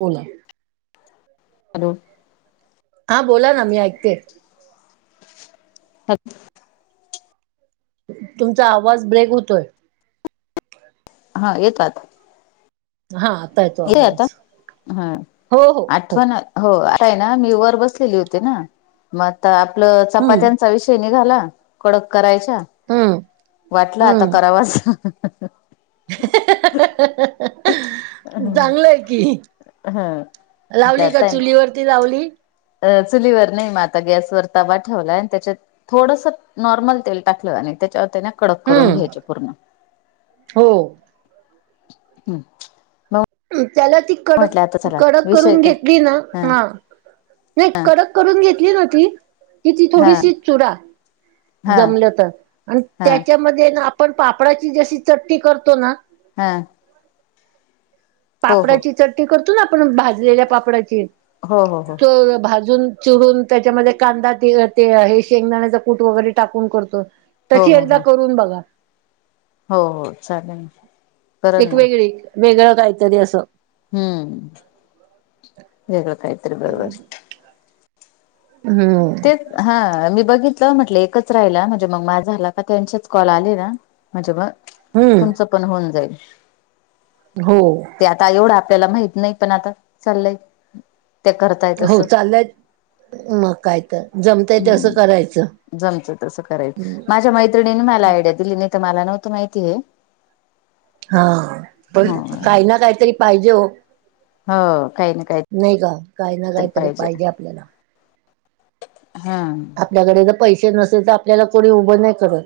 बोला. हॅलो, हा, बोला ना मी ऐकते. हात. तुमचा आवाज ब्रेक होतोय. हा, येतात. हा, आता येतो. ते आता आवाज हा हो हो हो आठवण आली. हो आता हे ना मी वर बसलेली होते ना. मग आता आपलं हम्म चपात्यांचा विषय निघाला कडक करायच्या. हम्म वाटलं आता करावा असं. चांगला आहे की, लावली का आता चुलीवररती लावली. अ चुलीवर नाही म आता गॅसवर तवा ठेवलाय आणि त्याच्यात थोडसा नॉर्मल तेल टाकलं आणि त्याच्यावर त्याना कडक करून हम्म घ्यायचे पूर्ण. हो. हम्म बाऊ त्याला ती कडक कडक विषय करून का घेतली ना हा मा नाही हा कडक करून घेतली न ती कि ती हा थोडीशी चुडा हा जमलं तर आणि हा त्याच्यामध्ये ना आप पण पापडची चटनी करतो ना हा. हो हो पापडाची चटणी करतो ना आपण भाजलेल्या पापडाची हो हो हो तर भाजून चुडून त्याच्यामध्ये कांदा ते ते अ हे शेंगदाण्याचा कूट वगैरे टाकून करतो हो तशी हो एकदा हो करून बघा. हो हो चालेन करल एक ना. वेगळी वेगळं काहीतरी असं. हम्म वेगळं काहीतरी बरोबर. हम्म. तेच हा मी बघितलं म्हटलं एकच राहिला म्हणजे मग मा झाला का त्यांचेच कॉल आले ना. म्हणजे म तुमच्या हम्म पण होऊन जाईल. हो. ते आता एवढं आपल्याला माहित नाही पण आता चाललंय. ते करताय हो तसं चालल्यात मग काय तर. जमतय तसं करायचं हम्म जमतं तसं करायचं माझ्या मै त्रिणीने मला आयडिया दिली नाही तर मला नव्हतं माहिती हे. हा पण हो काही ना काहीतरी पाहिजे हो. हो काही ना काही नाही का काही ना काहीतरी पाहिजे आपल्याला. हा. आपल्याकडे जर पैशे नसेल तर आपल्याला कोणी उभं नाही करत.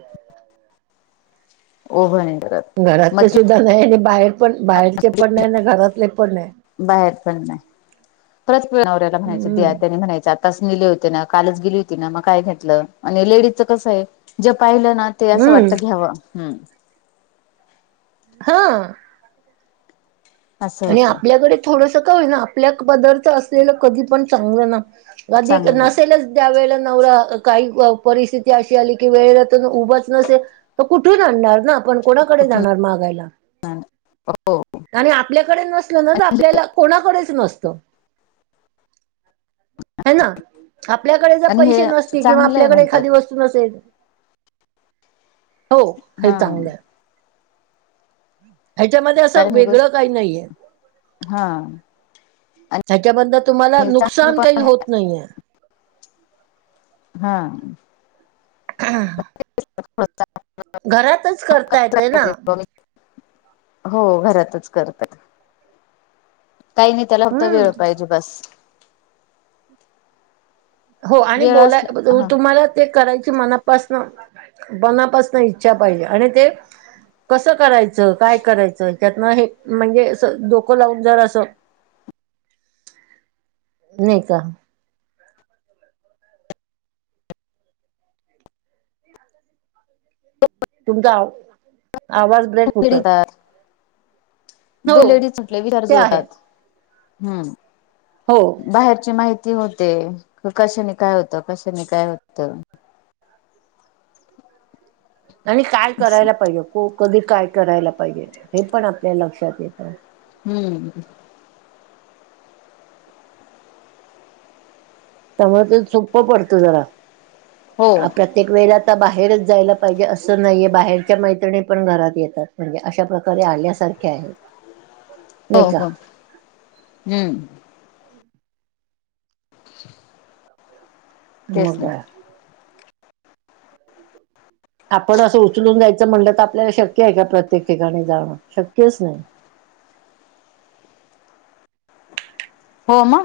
ओभळ नाही करत मग घरातले ती सुद्धा नायब आणि बाहेर पण बाहेरचे पण नाय ना घरातले पण नाय. बाहेर पण नाय [unintelligible] नवऱ्याला म्हणायच हम्म द्या त्यांनी म्हणायच आतास नेले होते ना कालच गेली होती ना मग काय घेतलं लेडीजच कसं आहे जे पाहिलं ना ते असं हम्म वाटतं घ्यावं हम्म. हां. असं आणि होतं आपल्याकडे थोडसा काय होई ना आपल्या पदरचा असलेला कधी पण चांगलं ना वाद्य की चांगलं नसेलच त्यावेेळे नवरा काही अ परिस्थिती अशी आली की वेळेला तेन उभच नसे तर कुठून आणणार ना आपण कोणाकडे कुठून मागायला हो आणि आ आपल्याकडे नसलं ना तर आपल्याला कोणाकडेच नसतं. हा ना आपल्याकडे जर आणि पैसे हे नसतील किंवा चांगलं आहे आपल्याकडे म्हणतात एखादी वस्तू नसेल हो हे हा चांगलं हाय. ह्याच्यामध्ये असं कारण ही वेगळं गोष्ट काही नाहीये. हा. ह्याच्याबद्दल तुम्हाला आणि चांगलं नुकसान काही पण होत नाहीये. हा. आ हा हा. करता येते ना [unintelligible] हो घरातच करतात काही नाही त्याला फक्त हम्म वेळ पाहिजे, बास हो आणि बोला ब ज तुम्हाला ते करायची मनापासन मनापासन इच्छा पाहिजे. आणि ते कसं करायचं, काय करायचं, त्यातनं हे म्हणजे अस डोक लावून जरास नाय का [unintelligible] तुमचा आव आवाज ब्रेक होतोय [unintelligible] हो दोन लेडीज म्हटले विचार ते आहे जुळतात. हम्म हो. बाहेरची माहिती होते. क कशानी काय होत. कशानी काय होत. आणि काय करायला पाहिजे. को कधी काय करायला पाहिजे हे पण आपल्या लक्षात येतं. हम्म त्यामुळ ते सोप्प पडत जरा हो आपल्यात हो प्रत्येक वेळेला आता बाहेरच जायला पाहिजे असं नाहीये बाहेरच्या मैत्रिणी पण घरात येतात. म्हणजे, अशा प्रकारे आल्यासारखे आहेत. हो नाही का हो हम्म म तेच ना काय आपण असं उचलून जायचं म्हणलं तर, आपल्याला शक्य आहे का प्रत्येक ठिकाणी जाणं शक्यच नाय. हो म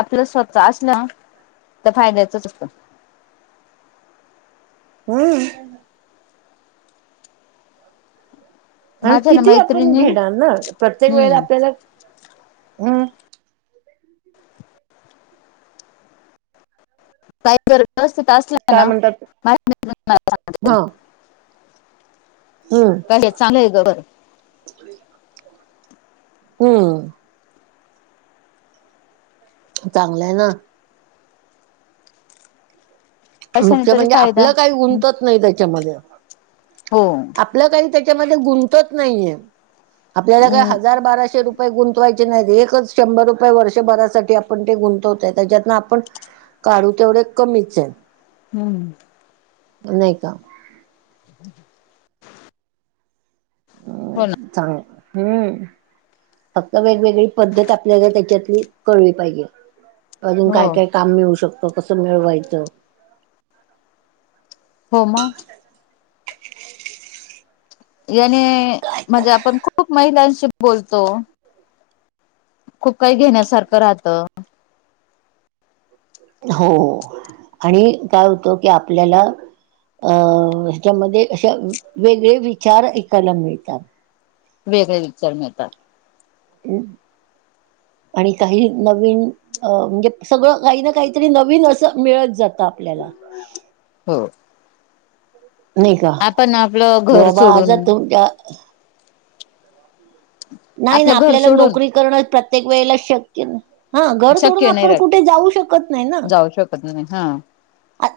आपलं स्वतः असलं त फायद्याचच होत. हम्म [unintelligible] आणि माझ्या ना किती आपण मैत्रिणी घेणार ना, प्रत्येक वेळेला हम्म आपल्याला हम्म [unintelligible] काय जर व्यवस्थित असल्य काय न, म्हणतात हा [inaudible] हम्म काय ये चागलं ये गर [unintelligible] हम्म चांगलंय ना कशाने मुख्य तरी म्हणजे फायदा आपलं काय गुंंतत नाय त्याच्यामध्ये आप हो आपल काय त्याच्यामध्ये गुणंतत नाहीये. आपल्याला काय हम्म हजार बाराशे रुप ये गुंतवायचे नाहीत, एकच शंभर रुपये वर्षभरासाठी आपण ते गुंतवतोय त्याज्यातना आपण काढू तेवढे कमीच ये. हूं हम्म नाय का [unintelligible] हो ना चांगला, हम्म फक्त वेगवेगळी पद्धत आपल्याला त्याच्यातली कळली पाहिजे अजून ना काय हो काय काम मिळू शकतं कसं मिळवायचं. हो म याने काय म्हणजे आपण खूप महिलांशी बोलतो. खूप काही घेण्यासारखं राहतं. हो. आणि काय होतं की आपल्याला अ ह्याच्यामध्ये असं वेगळे विचार ऐकायला मिळतात. वेगळे विचार मिळतात. हम्म आणि काही नवीन अ म्हणजे सगळं काही ना काहीतरी नवीन असं मिळत जातं आपल्याला. हो नाही का आपण आपलं कि घर बाबा आज सोडून तुमच्या [inaudible] नाही ना आपलं घर आपल्याला सोडून नोकरी करणं प्रत्येक वेळेला शक्य नाही. हा घर सोडून शक्य आपण कुठे जाऊ शकत नाही ना. ह हा आ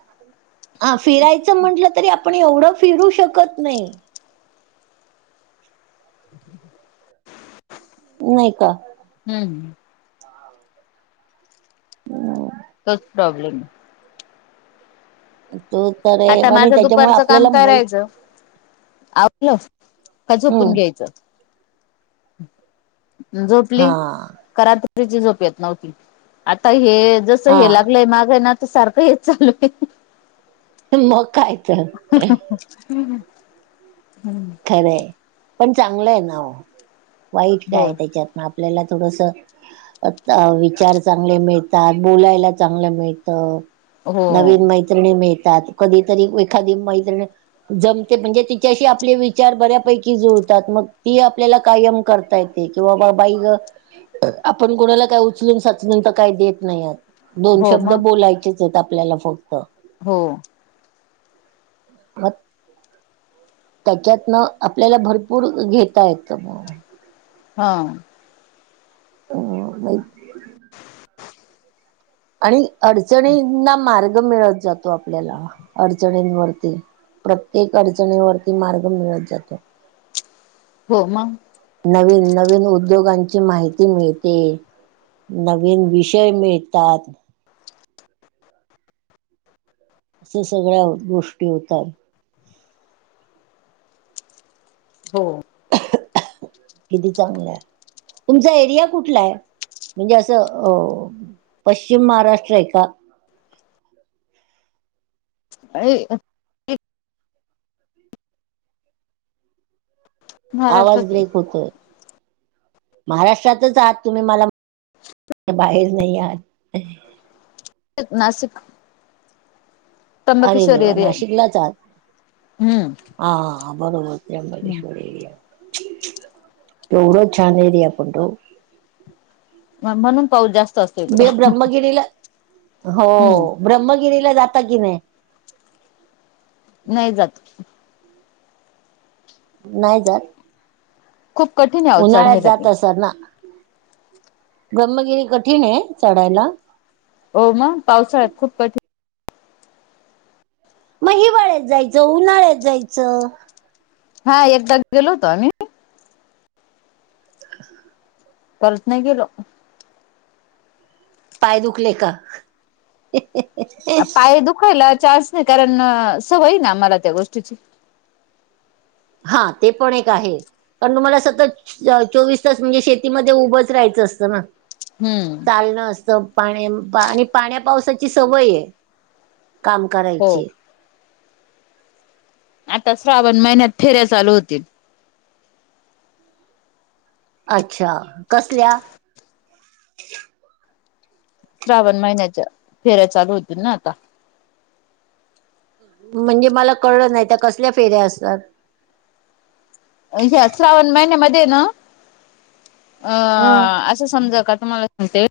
ह फिरायचं म्हटलं तरी आपण एवढं फिरू शकत नाही. नाही का. हम्म... तोच प्रॉब्लेम आहे. [inaudible] आता आणि माझं त्याच्यामुळे दुपारचं काम आपल्याला माहित करायचं. आवरलं की झोपून हम्म घ्यायचं. हा झोपली. का रात्रीची झोप येत नव्हती. आता हे जस हे हा लागलंय माग ना तर सारखं हेच चालू आहे. मग काय. तर हम्म खरं आहे. पण चांगलं आहे ना ओ वाईट काय हो आहे त्याच्यात. आपल्याला थोडस. आता विचार चांगले मिळतात. बोलायला चांगलं मिळत. हो नवीन मी मैत्रिणी मिळतात. कधीतरी एखादी मैत्रीण जमते म्हणजे तिच्याशी आपले विचार विचार बऱ्यापैकी जुळतात. मग ती आपल्याला कायम करता येते किंवा बा बाई ग आपण कोणाला काय उचलून साचलून तर काही देत नाही यात. दोन हो शब्द मग बोलायचेच आहेत आपल्याला फक्त. हो [inaudible] त्याच्यातन आपल्याला भरपूर घेता येत मग हा ह मग आणि अडचणींना मार्ग मिळत जातो आपल्याला अडचणींवरती. प्रत्येक अडचणीवरती मार्ग मिळत जातो. हो मग. नवीन -नवीन उद्योगांची माहिती मिळते. नवीन विषय मिळतात. [inaudible] असे सगळ्या गोष्टी होतात. हो किती चांगलं आहे. तुमचा एरिया कुठला आहे? म्हणजे असं अ पश्चिम महाराष्ट्र आहे का? [inaudible] आवाज ब्रेक महाराष्ट्रात होतोय. महाराष्ट्रातच आहात तुम्ही मला बाहेर नाही आत आहे. नाशिक. अरे त्र्यंबकेश्वर देवा एरिया आहे नाशिकलाच आहात! हम्म हां हां बरोबर त्र्यंबकेश्वरी केवढं छान आहे [unintelligible] म्हणून पाऊस जास्त असत ते ब्रह्मगिरीला हो हम्म ब्रह्मगिरीला जाता की नाही? नाही जात. नाही जात. खूप कठीण आ उन्हाळ्यात जात असान ना, ब्रम्मगिरी कठीण आहे चढायला? हो मग पावसाळ्यात खूप कठीण मग हिवाळ्यात जायचं, उन्हाळ्यात जायचं. हां एकदाा गेलो होतो आम्ही. [inaudible] परत नाही गेलो. पाय दुखले का? पाय दुखायला चान्स नाही कारण सवय आहे ना आम्हाला त्या गोष्टीची. हां ते पण एक आहे. कारण तुम्हाला सतत चोवीस तास म्हणजे शेतीमध्ये उभंच राहायचं असतं ना! हम्म. चालणं असत पाण्या आणि पाण्या पावसाची सवय आहे काम हो करायची. आता श्रावण महिन्यात फेऱ्या चालू होतील. अच्छा! कसल्या? श्रावण महिन्याच्या फेऱ्या चालू होतील ना आता. म्हणजे मला कळलं नाही त्या कसल्या फेऱ्या असतात? ह्या श्रावण महिन्यामध्ये ना अ हम्म असं समजा का तुम्हाला आणि ते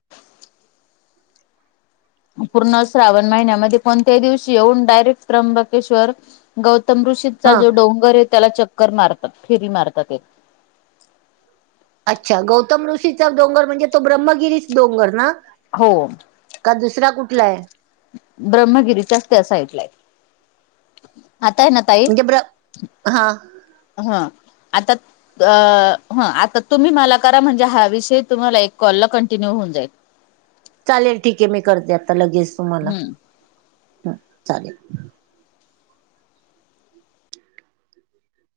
पूर्ण श्रावण महिन्यामध्ये पण त्या दिवशी येऊन डायरेक्ट त्र्यंबकेश्वर गौतम ऋषीचा हा जो डोंगर आहे त्याला चक्कर मारतात फेरी मारतात. अच्छा गौतम ऋषीचा डोंगर म्हणजे तो ब्रम्मगिरीच डोंगर ना? हो. का दुसरा कुठला आहे? ब्रह्मगिरीच्याच त्या साईडला आहे. आता आहे ना ताई म्हणजे ब्र हा हां आता अ हां आता तुम्ही मला करा म्हणजे हा विषय तुम्हाला एक कॉलला कंटिन्यू होऊन जाईल. चालेल ठीक आहे मी करते आत्ता लगेच तुम्हाला हम्म हां चालेल.